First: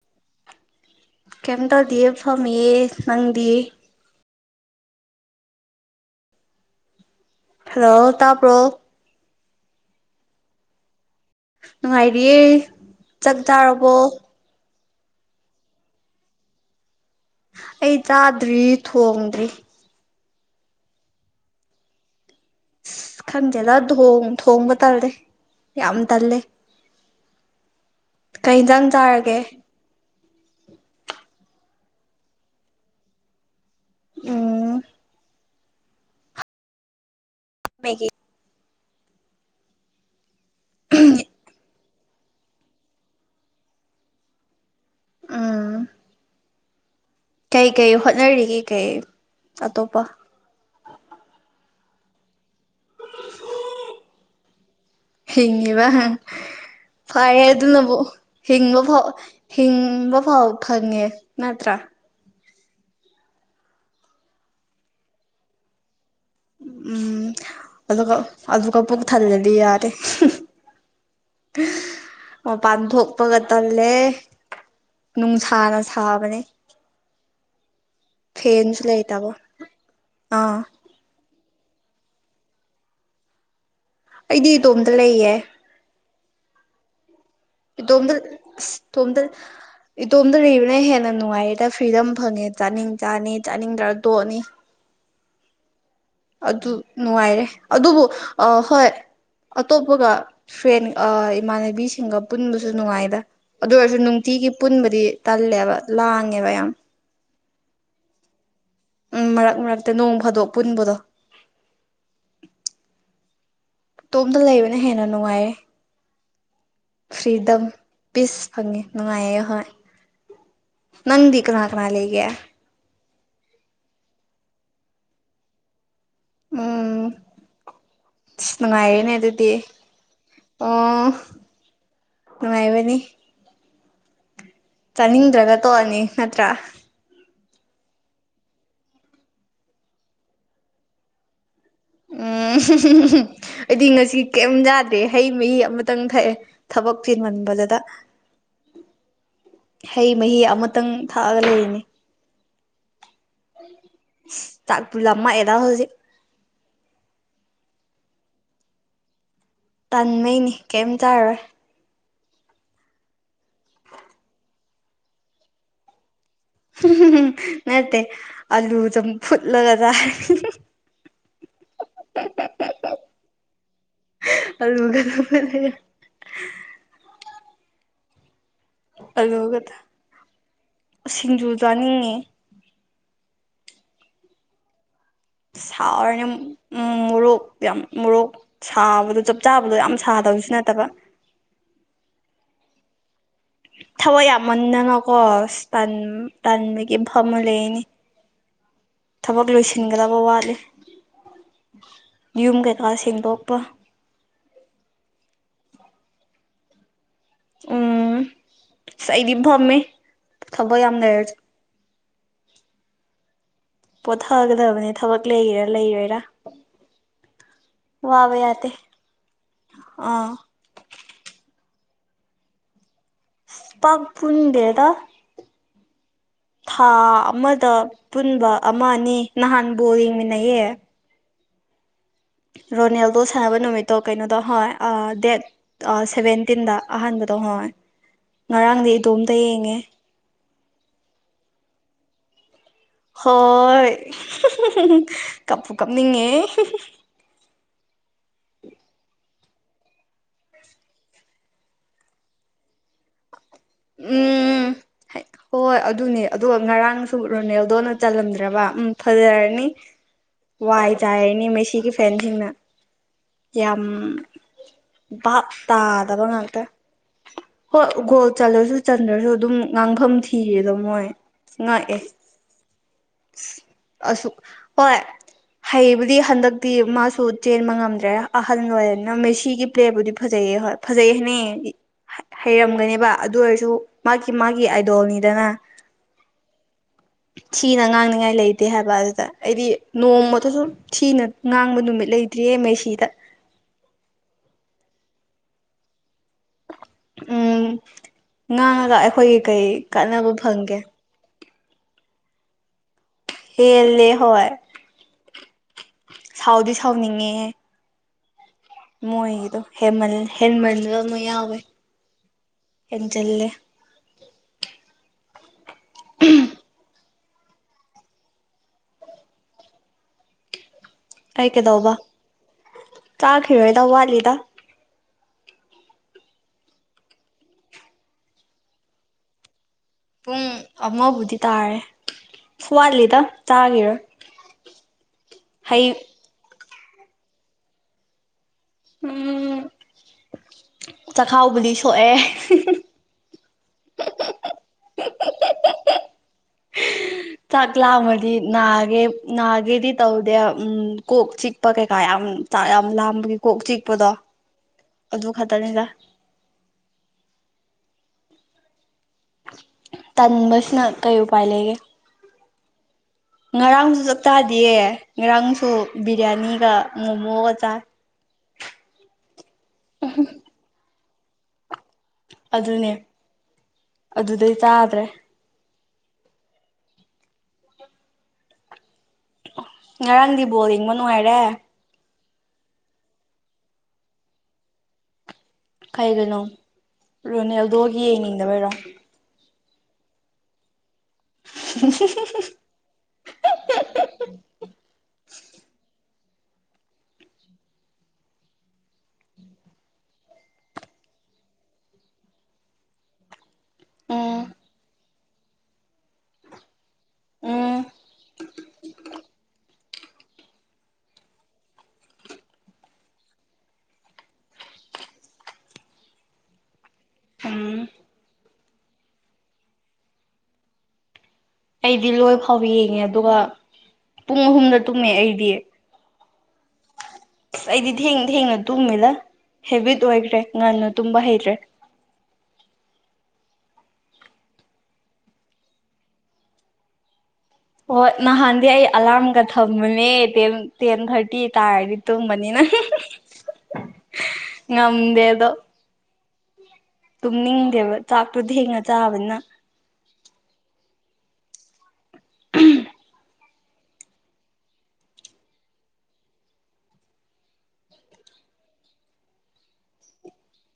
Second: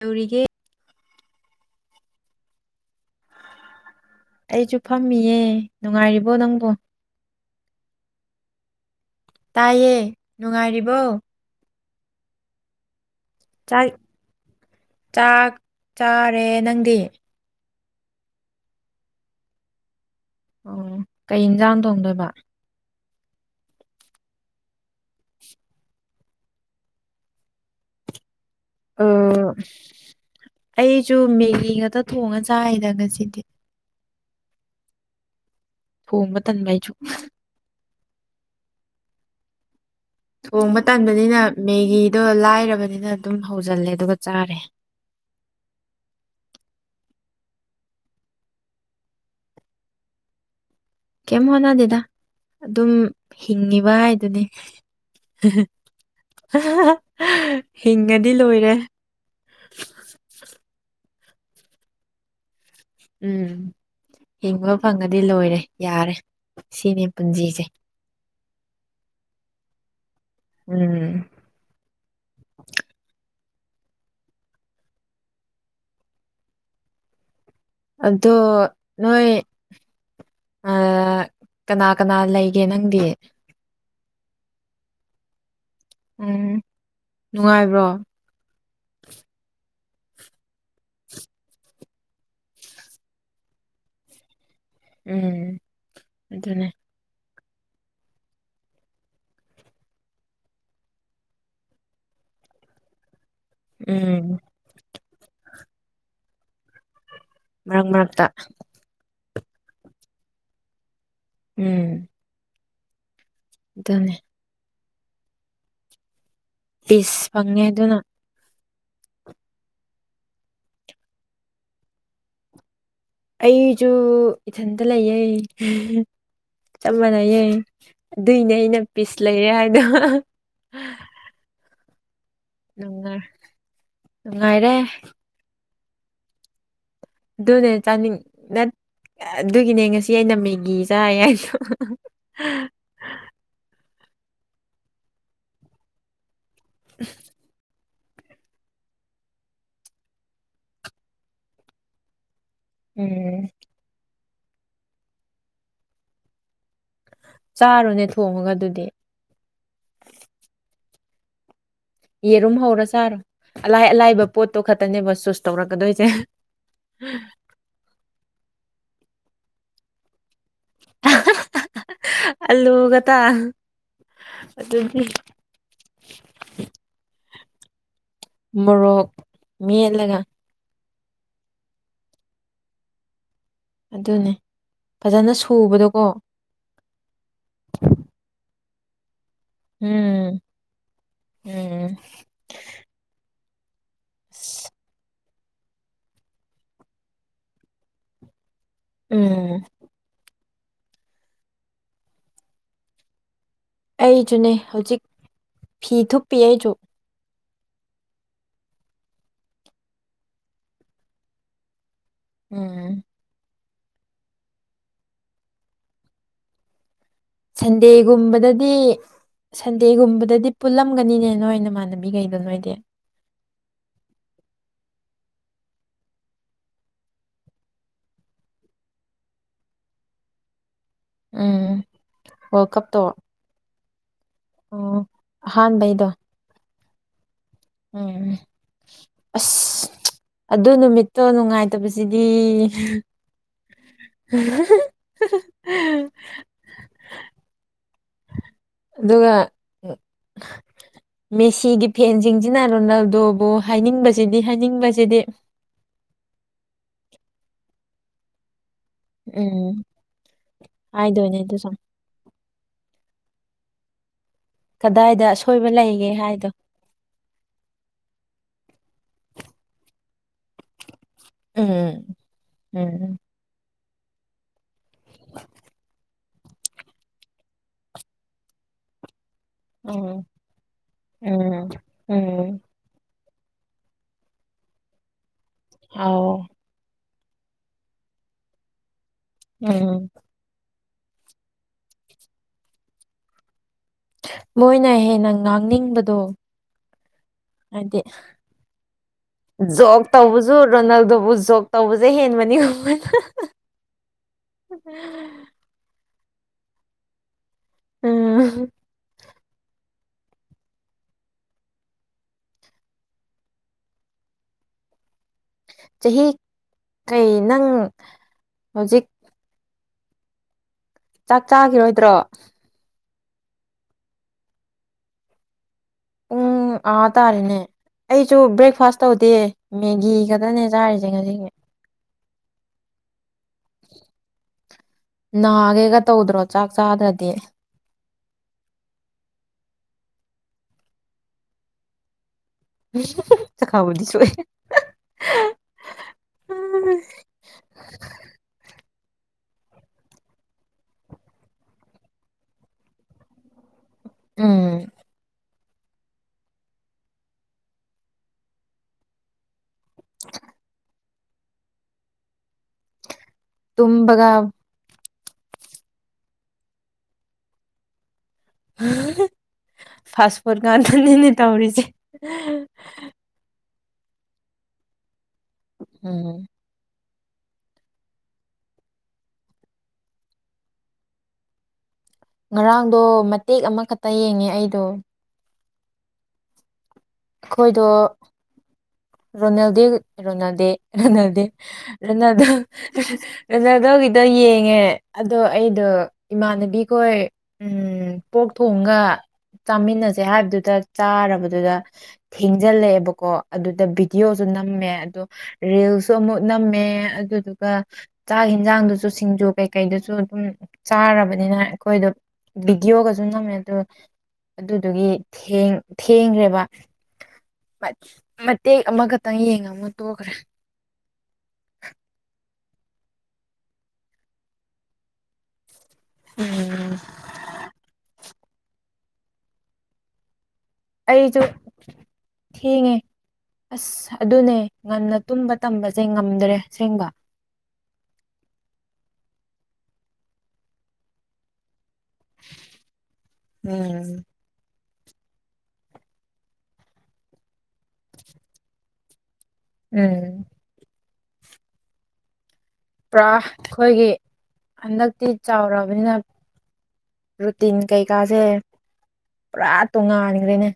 ꯌꯒ ꯀꯝꯇꯧꯗꯤꯌꯦ ꯐꯝ ꯌꯦ ꯅꯪꯗꯤꯌꯦ ꯑꯩꯁꯨ ꯐꯝꯃꯤꯌꯦ ꯅꯨꯡꯉꯥꯏꯔꯤꯕꯣ ꯅꯪꯕꯨꯣ ꯍꯜꯂꯣ ꯇꯥꯄ꯭ꯔꯣ ꯇꯥꯏꯌꯦ ꯅꯨꯡꯉꯥꯏꯔꯤꯕꯣ ꯉꯅꯨꯡ ꯍꯥꯏꯥꯏꯔꯤꯦ ꯆꯥꯛ ꯆꯥꯛꯇꯥꯥꯔꯕꯣ ꯆꯥꯛ ꯆꯥꯔꯦ ꯅꯪꯗꯤ ꯑꯩ ꯆꯥꯗ꯭ꯔꯤ ꯊꯣꯡꯗ꯭ꯔꯤ ꯑꯣ ꯀꯩ ꯏꯟꯁꯥꯡ ꯊꯣꯡꯗꯣꯏꯕ ꯈꯟꯖꯦꯗ ꯊꯣꯡꯕ ꯇꯜꯂꯦ ꯌꯥꯝ ꯇꯜꯂꯦ ꯀꯩꯇꯪ ꯑ ꯆꯥꯔꯒꯦ ꯑꯩꯁꯨ ꯃꯦꯒꯤ ꯉꯛꯇ ꯊꯣꯡꯉ ꯆꯥꯔꯤꯗ ꯉꯁꯤꯗꯤ ꯎꯝ ꯊꯣꯡꯕ ꯇꯟꯕ ꯑꯩꯁꯨ ꯃꯒꯤ ꯊꯣꯡꯕ ꯇꯟꯥꯟꯕꯅꯤꯅ ꯃꯦꯒꯤꯗꯣ ꯂꯥꯏꯔꯕꯅꯤꯅ ꯑꯗꯨꯝ ꯍꯧꯖꯤꯜꯂꯦ ꯑꯗꯨꯒ ꯆꯥꯔꯦ ꯀꯩꯀꯩ ꯍꯣꯠꯅꯔꯤꯒꯦ ꯀꯩ ꯑꯇꯣꯞꯄ ꯀꯝ ꯍꯣꯅꯗꯗ ꯑꯗꯨꯝ ꯍꯤꯡꯉꯤꯕ ꯍꯥꯏꯗꯨꯅꯤ ꯍꯤꯡꯉꯤꯕ ꯐꯔꯦ ꯑꯗꯨꯅꯕꯨ ꯍꯤꯡꯉꯗꯤ ꯂꯣꯏꯔꯦ ꯍꯤꯡꯕ ꯐꯥꯎ ꯅꯠꯇ꯭ꯔ ꯎꯝ ꯍꯤꯡꯕ ꯐꯪꯉꯗꯤ ꯂꯣꯏꯔꯦ ꯌꯥꯔꯦ ꯁꯤꯅꯦ ꯄꯨꯟꯖꯤꯁꯦ ꯑꯗꯨꯛ ꯄꯨꯕꯨꯛ ꯊꯜꯂꯗꯤ ꯌꯥꯔꯦ ꯎꯝ ꯃꯄꯥꯟ ꯊꯣꯛꯄꯒ ꯇꯜꯂꯦ ꯅꯨꯡꯁꯥꯅ ꯁꯥꯕꯅꯦ ꯑꯗꯣ ꯐꯦꯟꯁꯨ ꯅꯣꯏ ꯂꯩꯇꯕ ꯑꯥ ꯀꯅꯥ ꯀꯅꯥ ꯂꯩꯒꯦ ꯅꯪꯗꯤ ꯑꯩꯗꯤ ꯏꯇꯣꯝꯇ ꯂꯩꯌꯦ ꯎꯝ ꯅꯨꯡꯉꯥꯏꯕ꯭ꯔꯣ ꯇꯣꯗꯦꯜ ꯇꯣꯗꯦꯜ ꯏꯇꯣꯝꯗ ꯂꯩꯕꯅ ꯍꯦꯟꯅ ꯅꯨꯡꯉꯥꯏꯌꯦꯗ ꯐ꯭ꯔꯤꯗꯝ ꯐꯪꯉꯦ ꯆꯥꯅꯤꯡ ꯆꯥꯅꯤ ꯆꯥꯅꯤꯡ ꯇꯔ ꯇꯣꯛꯑꯅꯤ ꯎꯝ ꯑꯗꯨꯅꯦ ꯑꯗꯨ ꯅꯨꯡꯉꯥꯏꯔꯦ ꯑꯗꯨꯕꯨ ꯍꯣꯏ ꯑꯇꯣꯞꯄꯒ ꯐ꯭ꯔꯦꯟ ꯏꯃꯥꯟꯅꯕꯤꯁꯤꯡꯒ ꯄꯨꯟꯕꯁꯨ ꯅꯨꯡꯉꯥꯏꯗ ꯑꯗꯨ ꯑꯣꯏꯔꯁꯨ ꯎꯝ ꯅꯨꯡꯇꯤꯒꯤ ꯄꯨꯟꯕꯗꯤ ꯇꯂꯦꯕ ꯂꯥꯉꯦꯕꯌꯥꯝꯌꯥꯝ ꯃꯒ ꯃꯥꯥꯛꯇ ꯎꯝ ꯃꯔꯛ ꯃꯔꯛꯇ ꯅꯣꯡ ꯐꯥꯗꯣꯛ ꯄꯨꯟꯕꯗꯣ ꯎꯝ ꯑꯗꯨꯅꯦ ꯇꯣꯝꯗ ꯂꯩꯕ ꯅ ꯍꯦꯟꯅ ꯅꯨꯡꯉꯥꯏꯔꯦ ꯏꯁꯁ ꯐꯪꯉꯦ ꯑꯗꯨꯅ ꯄꯤꯁ ꯐꯪꯉꯦ ꯅꯨꯡꯉꯥꯏꯌꯦ ꯑꯍꯣꯏ ꯅꯪꯗꯤ ꯀꯅꯥ ꯀꯅꯥ ꯂꯩꯒꯦ ꯑꯩꯁꯨ ꯏꯊꯟꯇ ꯂꯩꯌꯦ ꯆꯞ ꯎꯝ ꯃꯥꯟꯅꯩꯌꯦ ꯑꯁ ꯑꯗꯨꯏꯅꯦ ꯑꯩꯅ ꯅꯨꯡꯉꯥꯏꯔꯦꯅꯦ ꯄꯤꯁ ꯂꯩꯔꯦ ꯑꯗꯨꯗꯤ ꯍꯥꯏꯗꯣ ꯑꯣ ꯅꯨꯡꯉꯥꯏꯕꯅꯤ ꯅꯪꯒ꯫ ꯅꯨꯡꯉꯥꯏꯔꯦ꯫ ꯇꯣꯑꯅꯤ ꯅꯠꯇ꯭ꯔꯥ꯫ ꯑꯗꯨꯅꯦ ꯆꯥꯅꯤꯡ ꯑꯗꯨꯒꯤꯅꯦ ꯉꯁꯤ ꯑꯩꯅ ꯃꯦꯒꯤ ꯆꯥꯏ ꯍꯥꯏꯁꯨ꯫ ꯎꯝ ꯑꯩꯗꯤ ꯉꯁꯤ ꯀꯤ ꯀꯩꯝ ꯌꯥꯗꯦ ꯍꯩ ꯃꯍꯤ ꯑꯃꯇꯪ ꯊꯛꯑꯦ꯫ ꯊꯕꯛ ꯄꯤꯃꯟꯕꯗꯨꯗ꯫ ꯍꯩ ꯃꯍꯤ ꯑꯃꯇꯪ ꯊꯥꯛꯑꯒ ꯂꯩꯔꯤꯅꯤ꯫ ꯎꯝ꯫ ꯇꯥꯛꯄꯤ ꯂꯃ ꯑꯦꯗꯥ ꯍꯧꯖꯤꯛ꯫ ꯆꯥꯔꯨꯅꯦ ꯊꯣꯡꯉꯒ ꯑꯗꯨꯗꯤ꯫ ꯇꯟꯃꯩꯅꯤ ꯀꯩꯝ ꯆꯥꯔꯣꯏ꯫ ꯌꯦꯔꯨꯝ ꯍꯧꯔ ꯆꯥꯔꯣ ꯑꯂꯥꯏ ꯑꯂꯥꯏꯕ ꯄꯣꯠꯇꯣ ꯈꯛꯇꯅꯦꯕ ꯁꯨꯁ ꯇꯧꯔꯛꯀꯗꯣꯏꯁꯦ꯫ ꯅꯠꯇꯦ ꯑꯂꯨ ꯑꯗꯨꯨꯝ ꯐꯨꯠꯂꯒ ꯇꯥꯔꯦ ꯑꯜꯂꯨꯒꯇꯥ ꯑꯂꯨꯒ ꯑꯗꯨꯗꯤ꯫ ꯆꯝꯐꯨꯠꯂꯒ ꯃꯣꯔꯣꯛ ꯑꯂꯨꯒ ꯃꯦꯠꯂꯒ꯫ ꯁꯤꯡꯖꯨ ꯆꯥꯅꯤꯡꯉꯦ꯫ ꯑꯗꯨꯅꯦ꯫ ꯐꯖꯅ ꯁꯨꯕꯗꯣꯀꯣ꯫ ꯃꯨꯔꯣꯛ ꯌꯥꯝ ꯃꯣꯔꯣꯛ꯫ ꯁꯥꯕꯗ ꯆꯠ ꯆꯥꯕꯗꯣ ꯌꯥꯝ ꯎꯝ ꯁꯥꯗꯕꯁꯨ ꯅꯠꯇꯕ꯫ ꯎꯝ ꯊꯋꯥꯏ ꯑꯁ ꯌꯥꯝꯃꯟꯗꯅꯀꯣ꯫ ꯇꯥꯟ ꯇꯥꯟꯃꯤꯒꯤ ꯐꯝꯃꯥ ꯂꯩꯅꯤ꯫ ꯊꯕꯛ ꯎꯝ ꯂꯣꯏꯁꯤꯟꯒꯗꯕ ꯋꯥꯠꯂꯤ꯫ ꯌꯨꯝ ꯀꯩꯀꯥꯁ ꯁꯦꯡꯗꯣꯛꯄ꯫ ꯑꯩꯁꯨꯅꯦ ꯍꯧꯖꯤꯛ ꯐꯤ ꯊꯨꯞꯄꯤ ꯑꯩꯁꯨ꯫ ꯎꯝ ꯉꯁ ꯑꯩꯗꯤ ꯐꯝꯃꯦ ꯊꯕꯛ ꯌꯥꯝ ꯂꯩꯔꯁꯦ ꯎꯝ꯫ ꯄꯣꯊꯒꯗꯕꯅꯦ ꯊꯕꯛ ꯂꯩꯔꯥ ꯂꯩꯔꯒꯥ꯫ ꯁꯟꯗꯦꯒꯨꯝꯕꯗꯗꯤ ꯑꯥ ꯁꯟꯗꯦꯒꯨꯝꯕꯗꯗꯤ ꯄꯨꯜꯂꯝꯒꯅꯤꯅꯦ ꯅꯣꯏ ꯅꯥꯃꯟ ꯅꯕꯤ ꯀꯩꯗ ꯅꯣꯏꯗꯦ꯫ ꯄꯥꯛ ꯄꯨꯟꯗꯦꯗ꯫ ꯊꯥ ꯑꯃꯗ ꯄꯨꯟꯕ ꯑꯃ ꯑꯅꯤ ꯅꯍꯥꯟꯕꯨ ꯌꯦꯡꯃꯤꯟꯅꯩꯌꯦ꯫ ꯎꯝ꯫ ꯋꯥꯔꯜ ꯀꯞꯇꯣ ꯔꯣꯅꯦꯜꯗꯣ ꯁꯥꯟꯅꯕ ꯅꯨꯃꯤꯠ꯫ ꯀꯩꯅꯣꯗꯣ ꯍꯣꯏ ꯎꯝ ꯗꯦꯠ ꯑꯍꯥꯟꯕꯩꯗꯣ ꯁꯦꯕꯦꯟꯇꯤꯟꯗ꯫ ꯑꯍꯥꯟꯗ꯫ ꯗꯣ ꯍꯣꯏ ꯎꯝ ꯉꯔꯥꯡꯗꯤ ꯏꯗꯣꯝꯇ ꯌꯦꯡꯉꯦ꯫ ꯑꯁ ꯑꯗꯨ ꯅꯨꯃꯤꯠꯇꯣ ꯅꯨꯡꯉꯥꯏꯇꯕꯁꯤꯗꯤ꯫ ꯍꯣꯏ ꯀꯄ ꯀꯞꯅꯤꯡꯉꯦ꯫ ꯑꯗꯨꯒ ꯃꯦꯁꯤꯒꯤ ꯐꯦꯟꯁꯤꯡꯁꯤꯅ ꯔꯣꯅꯥꯜꯗꯣꯕꯨ꯫ ꯍꯥꯏꯅꯤꯡꯕꯁꯤꯗꯤ ꯎꯝ ꯍꯥꯏꯅꯤꯡꯕꯁꯤꯗꯤ ꯍꯣꯏ ꯑꯗꯨꯅꯦ ꯑꯗꯨꯒ ꯉꯔꯥꯡꯁꯨ ꯔꯣꯅꯦꯜꯗꯣ ꯅ꯫ ꯆꯜꯂꯝꯗ꯭ꯔꯕ꯫ ꯎꯝ ꯐꯖꯔꯅꯤ ꯎꯝ ꯋꯥꯏ ꯍꯥꯏꯗꯣꯏꯅꯦ ꯆꯥꯏꯔꯅꯤ ꯑꯗꯨ ꯁꯨꯝ ꯃꯦꯁꯤꯒꯤ ꯐꯦꯟꯁꯤꯡꯅ꯫ ꯌꯥꯝ꯫ ꯀꯗꯥꯏꯗ ꯆꯥꯕ ꯑꯁꯣꯏꯕ ꯂꯩꯒꯦ ꯇꯥꯗꯕ ꯍꯥꯏꯗꯣ ꯉꯥꯛꯇꯥ꯫ ꯍꯜꯂꯁꯨ ꯆꯟꯗ꯭ꯔꯁꯨ ꯑꯗꯨꯝ ꯉꯥꯡꯐꯝ ꯊꯤꯔꯦꯗꯣ ꯃꯣꯏ꯫ ꯉꯛꯑꯦ ꯎꯝ ꯎꯝ꯫ ꯑꯁꯨ ꯍꯣꯏ ꯍꯩꯕꯨꯗꯤ ꯍꯟꯗꯛꯇꯤ ꯃꯥꯁꯨ ꯆꯦꯟꯕ ꯉꯝꯗ꯭ꯔꯦ ꯑꯍꯜ ꯑꯣꯏꯔꯅ ꯃꯦꯆ꯫ ꯁꯤꯒꯤ ꯄ꯭ꯂꯦꯠꯕꯨꯗꯤ ꯎꯝ ꯐꯖꯩꯌꯦ ꯍꯣꯏ ꯐꯖꯩ ꯍꯥꯏꯅ ꯎꯝ ꯎꯝ ꯍꯩꯔꯝꯒꯅꯦꯕ꯫ ꯑꯗꯨ ꯑꯣꯏꯔꯁꯨ ꯃꯥꯒꯤ ꯃꯥꯒꯤ ꯑꯥꯏꯗꯣꯜꯅꯤꯗꯅ꯫ ꯑꯥꯎ꯫ ꯊꯤꯅ ꯉꯥꯡꯅꯤꯉꯥꯏ ꯂꯩꯇꯦ ꯍꯥꯏꯕ ꯑꯗꯨ꯫ ꯑꯩꯗꯤ ꯎꯝ ꯅꯣꯡꯃꯊ ꯁꯨꯝ꯫ ꯊꯤꯅ ꯉꯥꯡꯕ ꯅꯨꯃꯤꯠ ꯂꯩꯇ꯭ꯔꯤꯌꯦ ꯃꯩꯁꯤꯗ꯫ ꯃꯣꯏꯅ ꯍꯦꯟꯅ ꯉꯥꯡꯅꯤꯡꯕꯗꯣ꯫ ꯎꯝ ꯍꯥꯏꯗꯤ ꯉꯥꯡꯉꯒ ꯑꯩꯈꯣꯏꯒꯤ ꯀꯩ ꯖꯣꯛ ꯀꯥꯟꯅꯕ ꯇꯧꯕꯁꯨ ꯐꯪꯒꯦ ꯔꯣꯅꯥꯜꯗꯣꯕꯨ ꯖꯣꯛ꯫ ꯇꯧꯕꯁꯦ ꯍꯦꯟꯕꯅꯤ꯫ ꯃꯣꯏꯅ ꯍꯦꯜꯂꯦ ꯍꯣꯏ ꯫ ꯁꯥꯎꯗꯤ ꯁꯥꯎꯅꯤꯡꯉꯦꯍꯦ꯫ ꯎꯝ꯫ ꯃꯣꯏꯒꯤꯗꯣꯃ ꯍꯦꯟꯃꯜꯕ ꯑꯃ ꯌꯥꯎꯋꯦ ꯍꯦꯟꯖꯤꯜꯂꯦ꯫ ꯆꯍꯤ꯫ ꯀꯩ ꯅꯪ ꯍꯧꯖꯤꯛ꯫ ꯆꯥꯛ ꯆꯥꯈꯤꯔꯣꯏꯗ꯭ꯔꯣ꯫ ꯆꯥꯈꯔꯣꯏꯗ ꯋꯥꯠꯂꯤꯗ꯫ ꯄꯨꯡ ꯑꯥ ꯇꯥꯔꯦꯅꯦ ꯑꯩꯁꯨ ꯕ꯭ꯔꯦꯛꯐꯥꯁ ꯇꯧꯗꯦ꯫ ꯃꯦꯒꯤ ꯈꯛꯇꯅꯦ ꯆꯥꯔꯤꯁꯦ ꯉꯁꯤꯁ ꯁꯋꯥꯜ ꯂꯤꯗ ꯍꯩ ꯅꯒꯦꯒ ꯇꯧꯗ꯭ꯔꯣ ꯆꯥꯛ ꯆꯥꯗ꯭ꯔꯗꯤ ꯎꯝ ꯆꯈꯥꯎꯕꯨꯗꯤ ꯁꯣꯛꯑꯦ ꯎ ꯆꯈꯥꯎꯕꯗꯤ ꯁꯣꯛꯑꯦ ꯆꯥꯛ ꯂꯥꯝꯃꯗꯤ ꯅꯥꯒꯦ ꯅꯥꯒꯦꯗꯤ ꯇꯧꯗꯦ ꯎ ꯀꯣꯛ ꯆꯤꯛꯄ ꯀꯩꯀꯥ ꯌꯥꯝ ꯌꯥꯝ ꯂꯥꯝꯕꯒꯤ ꯀꯣꯛ ꯆꯤꯛ ꯗꯣ ꯎꯝ ꯑꯗꯨ ꯈ ꯇꯅꯤꯒ ꯇꯥ [inaudible] ꯇꯥꯟꯕꯁꯅ ꯀꯩ ꯎꯄꯥꯏ ꯂꯩꯒꯦ ꯉꯔꯥꯡꯁꯨ ꯇꯨꯝꯕꯒ ꯆꯥꯛꯇꯥꯗꯤꯌꯦ ꯉꯥꯔꯥꯡꯁꯨ ꯕꯤꯔꯌꯥꯅꯤꯒ ꯃꯣꯃꯣꯒ ꯆꯥ ꯎꯝ ꯐꯥꯥꯁ ꯐꯣꯔꯠꯒꯥꯟ ꯅꯦꯅꯦ ꯇꯧꯔꯤꯁꯤꯦ ꯑꯗꯨꯅꯦ ꯑꯗꯨꯗꯩ ꯇꯥꯗ꯭ꯔꯦ ꯎꯝ ꯉꯔꯥꯡꯗꯤ ꯕꯣꯜ ꯌꯦꯡꯕ ꯅꯨꯡꯉꯥꯏꯔꯦ ꯉꯔꯥꯡꯗꯣ ꯃꯇꯦꯛ ꯑꯃꯈꯛꯇ ꯌꯦꯡꯉꯦ ꯑꯩꯗꯣ ꯀꯩꯒꯣ ꯑꯩꯈꯣꯏꯗꯣ ꯔꯣꯅꯦꯜꯗꯣꯒꯤ ꯌꯦꯡꯅꯤꯡꯗꯕꯔꯣ ꯔꯣꯅꯥꯜꯗꯦ ꯔꯣꯅꯥꯜꯗꯦ ꯔꯅꯥꯗ ꯔꯅꯥꯗꯣ ꯔꯅꯥꯗꯣꯒꯤꯗꯣ ꯌꯦꯡꯉꯦ ꯑꯗꯣ ꯑꯩꯗꯣ ꯏꯃꯥꯟꯅꯕꯤꯈꯣꯏ ꯄꯣꯛ ꯊꯣꯡꯒ ꯆꯥꯃꯤꯟꯅꯁꯦ ꯍꯥꯏꯕꯗꯨꯗ ꯆꯥꯔꯕꯗꯨꯗ ꯊꯦꯡꯖꯤꯜꯂꯛꯑꯦꯕꯀꯣ ꯑꯗꯨꯗ ꯚꯤꯗꯤꯑꯣꯁꯨ ꯎꯝ ꯅꯝꯃꯦ ꯑꯗꯣ ꯔꯦꯁ ꯁ ꯑꯃꯨꯠ ꯅꯝꯃꯦ ꯑꯗꯨꯗꯨꯒ ꯎꯝ ꯆꯥꯛ ꯌꯦꯟꯖꯥꯡꯗꯨꯁꯨ ꯁꯤꯡꯖꯨ ꯀꯩꯩ ꯀꯩꯗꯨꯁꯨ ꯑꯗꯨꯝ ꯆꯥꯔꯕꯅꯤꯅ ꯑꯩꯈꯣꯏꯗꯣ ꯚꯕꯤꯗꯤꯑꯣꯒꯁꯨ ꯉꯝꯃꯦ ꯑꯗꯣ ꯑꯗꯨꯗꯨꯒꯤ ꯊꯦꯡꯈ꯭ꯔꯦꯕ ꯎꯝ ꯃ ꯃ ꯇꯦꯛ ꯑꯃꯈꯛꯇꯪ ꯌꯦꯡꯉ ꯑꯃ ꯇꯣꯛꯈ꯭ꯔꯦ ꯑꯩꯗꯤ ꯂꯣꯏ ꯐꯥꯎꯕ ꯌꯦꯡꯉꯦ ꯑꯗꯨꯒ ꯄꯨꯡ ꯑꯍꯨꯝꯗ ꯇꯨꯝꯃꯦ ꯑꯩꯗꯤ꯫ ꯎꯝ꯫ ꯑꯁ ꯑꯩꯗꯤ ꯊꯦꯡ ꯊꯦꯡꯅ ꯇꯨꯝꯒꯤꯗ ꯍꯦꯕꯤꯠ ꯑꯣꯏꯈ꯭ꯔꯦ꯫ ꯉꯟꯅ ꯇꯨꯝꯕ ꯑꯩꯁꯨ ꯍꯩꯇ꯭ꯔꯦ ꯊꯦꯡꯉꯦ꯫ ꯑꯁ ꯑꯗꯨꯅꯦ ꯉꯟꯅ ꯇꯨꯝꯕ ꯇꯝꯕꯖꯦ ꯉꯝꯗ꯭ꯔꯦ ꯑꯁꯦꯡꯕ꯫ ꯍꯣꯢ ꯅꯍꯥꯟꯗꯤ ꯑꯩ ꯑꯂꯥꯝꯒ ꯊꯝꯕꯅꯦ ꯇꯦꯟ ꯇꯦꯟ ꯊꯥꯔꯇꯤ ꯇꯥꯔꯗꯤ꯫ ꯇꯨꯝꯃꯅꯤꯅ ꯎꯝ [unintelligible] ꯉꯝꯗꯦ ꯑꯗꯣ꯫ ꯇꯨꯝꯅꯤꯡꯗꯦꯕ ꯆꯥꯛꯇꯨ ꯊꯦꯡꯅ ꯆꯥꯕꯅꯤꯅ꯫ ꯎꯝ꯫ ꯄꯨꯔꯥ ꯑꯩꯈꯣꯏꯒꯤ ꯍꯟꯗꯛꯇꯤ ꯆꯥꯎꯔꯕꯅꯤꯅ ꯔꯨꯇꯤꯟ ꯀꯩꯀꯥꯖꯦ ꯄꯨꯔꯥ ꯇꯣꯉꯥꯟꯒ꯭ꯔꯦꯅꯦ꯫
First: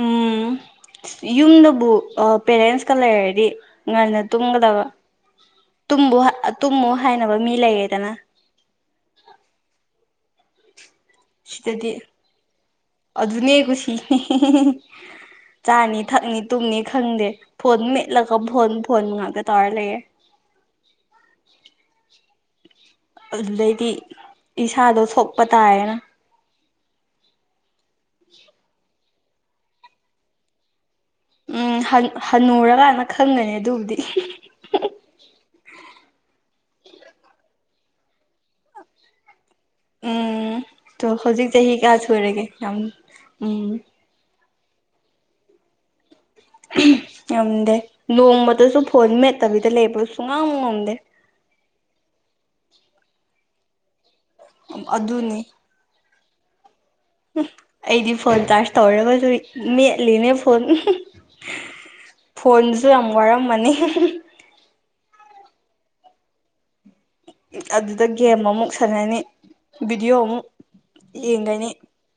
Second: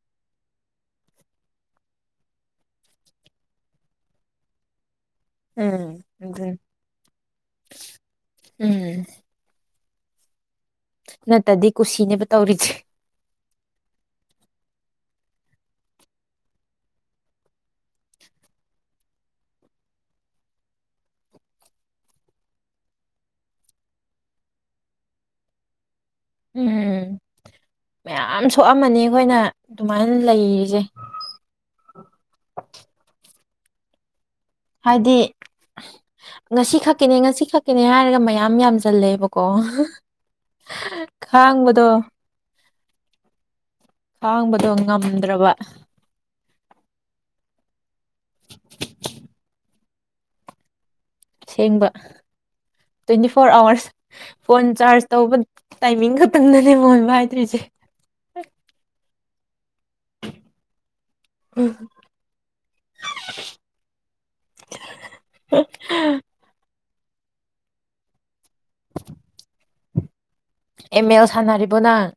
ꯎꯝ ꯌꯨꯝꯗꯕꯨ ꯄꯦꯔꯦꯟꯁꯀ ꯂꯩꯔꯗꯤ ꯉꯟꯅ ꯇꯨꯝꯒꯗꯕ꯫ ꯎꯝ ꯇꯨꯝꯕꯨ ꯑ ꯑꯗꯨꯅꯤ ꯇꯨꯝꯃꯨ ꯍꯥꯏꯅꯕ ꯃꯤ ꯂꯩꯔꯦꯗꯅ꯫ ꯎꯝ ꯅꯠꯇꯗꯤ ꯁꯤꯗꯗꯤ ꯀꯨꯁꯤꯅꯦꯕ ꯇꯧꯔꯤꯁꯦ ꯑꯗꯨꯅꯦ ꯀꯨꯁꯤ [unintelligible] ꯆꯥꯅꯤ ꯊꯛꯅꯤ ꯇꯨꯝꯅꯤ ꯈꯪꯗꯦ ꯐꯣꯟ ꯃꯦꯠꯂꯒ ꯐꯣꯟ ꯐꯣꯟ ꯉꯥꯛꯇ ꯇꯧꯔ ꯂꯩꯔꯦ꯫ ꯑꯗꯨꯗꯩꯗꯤ ꯏꯁꯥꯗꯣ ꯁꯣꯛꯄ ꯇꯥꯔꯦꯅ꯫ ꯎꯝ꯫ ꯃꯌꯥꯝ ꯁꯣꯛꯑꯝꯃꯅꯤ ꯑꯩꯈꯣꯏꯅꯥ ꯑꯗꯨꯃꯥꯏ ꯂꯩꯔꯤꯖꯦ꯫ ꯎꯝ ꯍꯟꯅꯨꯔꯀꯥꯟꯗ ꯈꯪꯒꯅꯤ ꯑꯗꯨꯕꯨꯗꯤ [unintelligible] ꯍꯥꯏꯗꯤ ꯉꯁꯤ ꯈꯛꯀꯤꯅꯤ ꯉꯁꯤ ꯈꯛꯀꯤꯅꯤ ꯍꯥꯏꯔꯒ ꯃꯌꯥꯝ ꯌꯥꯝꯖꯂꯦꯕꯀꯣ ꯎꯝ ꯇꯣ [unintelligible] ꯍꯧꯖꯤꯛ ꯆꯍꯤ ꯈꯥꯡꯕꯗꯣ ꯀꯌꯥ ꯁꯨꯔꯒꯦ ꯌꯥꯝ ꯎꯝ ꯈꯥꯡꯕ [unintelligible] ꯉꯝꯗ꯭ꯔꯕꯥ ꯉꯝꯗꯦ ꯅꯣꯡꯃꯇꯁꯨ ꯐꯣꯟ ꯃꯦꯠꯇꯕꯤꯗ ꯂꯩꯕ ꯁꯨꯉꯝ ꯉꯝꯗꯦ ꯁꯦꯡꯕ twenty four hours phone charge ꯇꯧꯕ ꯑꯗꯨꯅꯤ ꯇꯥꯏꯃꯤꯡ ꯈꯛ [unintelligible] ꯑꯩꯗꯤ ꯐꯣꯟ ꯆꯥꯔꯖ ꯇꯧꯔꯒꯖꯨ ꯃꯦꯠꯂꯤꯅꯦ ꯐꯣꯟ ꯐꯣꯟꯁꯨ ꯌꯥꯝ ꯋꯥꯔꯝꯃꯅꯤ [unintelligible] [unintelligible] ꯑꯗꯨꯗ ꯒꯦꯝ ꯑꯃꯨꯛ ꯁꯥꯟꯅꯅꯤ ꯚꯤꯗꯤꯑꯣ ꯑꯃꯨꯛ ꯑꯦꯝ ꯑꯦꯜ ꯁꯥꯟꯅꯔꯤꯕꯣ ꯅꯪ꯫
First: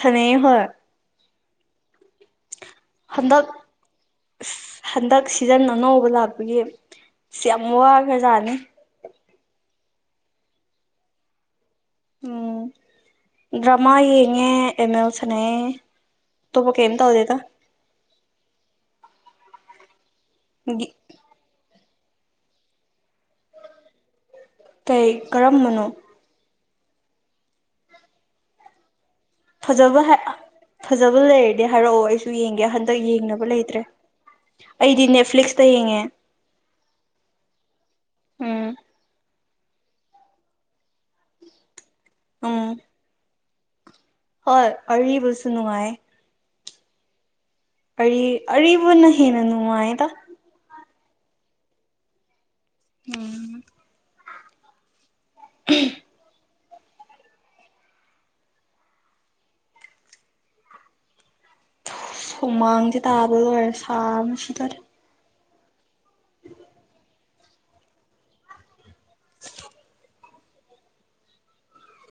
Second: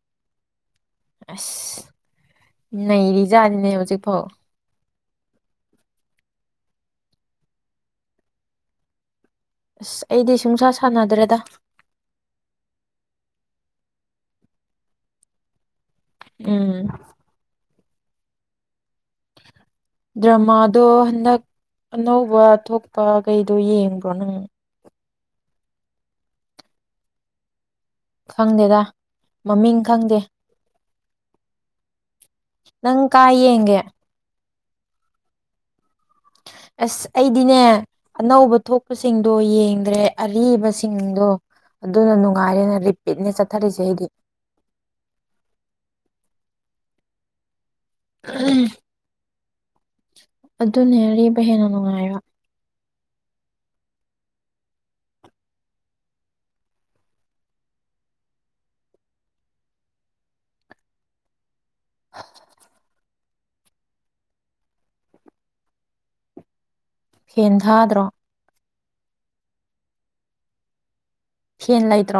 ꯁꯟꯅꯩꯌꯦ ꯍꯣꯢ꯫ ꯑꯁ ꯅꯩꯔꯤ ꯍꯟꯗꯛ ꯖꯥꯠꯅꯤꯅꯦ ꯍꯧꯖꯤꯛꯐꯥꯎ꯫ ꯍꯟꯗꯛ ꯁꯤꯖꯟ ꯑꯅꯧꯕ ꯂꯥꯛꯄꯒꯤ ꯑꯁ ꯌꯥꯝ ꯋꯥꯒ꯭ꯔꯖꯥꯅꯤ꯫ ꯑꯁ ꯑꯩꯗꯤ ꯁꯨꯡꯁꯥ ꯁꯥꯟꯅꯗ꯭ꯔꯦꯗ꯫ ꯎꯝ ꯗ꯭ꯔꯃꯥ ꯌꯦꯉꯦ ꯑꯦꯝ ꯑꯦꯜ ꯁꯥꯟꯅꯩꯌꯦ꯫ ꯑꯇꯣꯞꯄ ꯎꯝ ꯀꯩꯝ ꯇꯧꯗꯦꯗ꯫ ꯗ꯭ꯔꯃꯥꯗꯣ ꯍꯟꯗꯛ ꯑꯅꯧꯕ ꯊꯣꯛꯄ ꯀꯩꯗꯣ ꯌꯦꯡꯕ꯭ꯔꯣ ꯅꯪ ꯀꯩ ꯀꯔꯝꯕꯅꯣ ꯐꯪꯗꯦꯗ ꯐꯖꯕ ꯐꯖꯕ ꯂꯩꯔꯗꯤ ꯍꯥꯏꯔꯛꯑꯣ ꯑꯩꯁꯨ ꯌꯦꯡꯒꯦ ꯍꯟꯗꯛ ꯅꯪ ꯀꯥꯏ ꯌꯦꯡꯅꯕ ꯌꯦꯡꯒꯦ ꯂꯩꯇ꯭ꯔꯦ ꯑꯩꯗꯤ ꯅꯦꯠꯐ꯭ꯂꯤꯛꯁꯇ ꯌꯡꯉꯦ ꯑꯁ ꯑꯩꯗꯤꯅꯦ ꯑꯅꯧꯕ ꯎꯝ ꯊꯣꯛꯄꯁꯤꯡ ꯑꯗꯨꯒꯥ ꯌꯦꯡꯗ꯭ꯔꯦ ꯑꯔꯤꯕꯁꯤꯡꯗꯣ ꯑꯗꯨꯅ ꯎꯝ ꯅꯨꯡꯉꯥꯏꯔꯦꯅ ꯔꯤꯄꯤꯠꯅꯦ ꯆꯠ ꯆꯥꯔꯤꯁꯦ ꯑꯩꯗꯤ ꯍꯣꯏ ꯑꯔꯤꯕꯁꯨ ꯅꯨꯡꯉꯥꯏ ꯑꯔꯤ ꯑꯔꯤꯕꯅ ꯍꯦꯅꯥꯅ ꯎꯗ ꯑꯗꯨꯅꯦ ꯑꯔꯤꯕ ꯍꯦꯟꯅ ꯅꯨꯡꯉꯥꯏꯕ ꯎꯝ [inaudible] ꯁꯨꯃꯥꯡꯁꯦ ꯇꯥꯕ ꯂꯣꯏꯔꯦ ꯁꯥꯅꯁꯨꯗꯔꯦ ꯍꯦꯟꯊꯥꯗ꯭ꯔꯣ [inaudible] ꯍꯟ ꯂꯥꯏꯗ꯭ꯔꯣ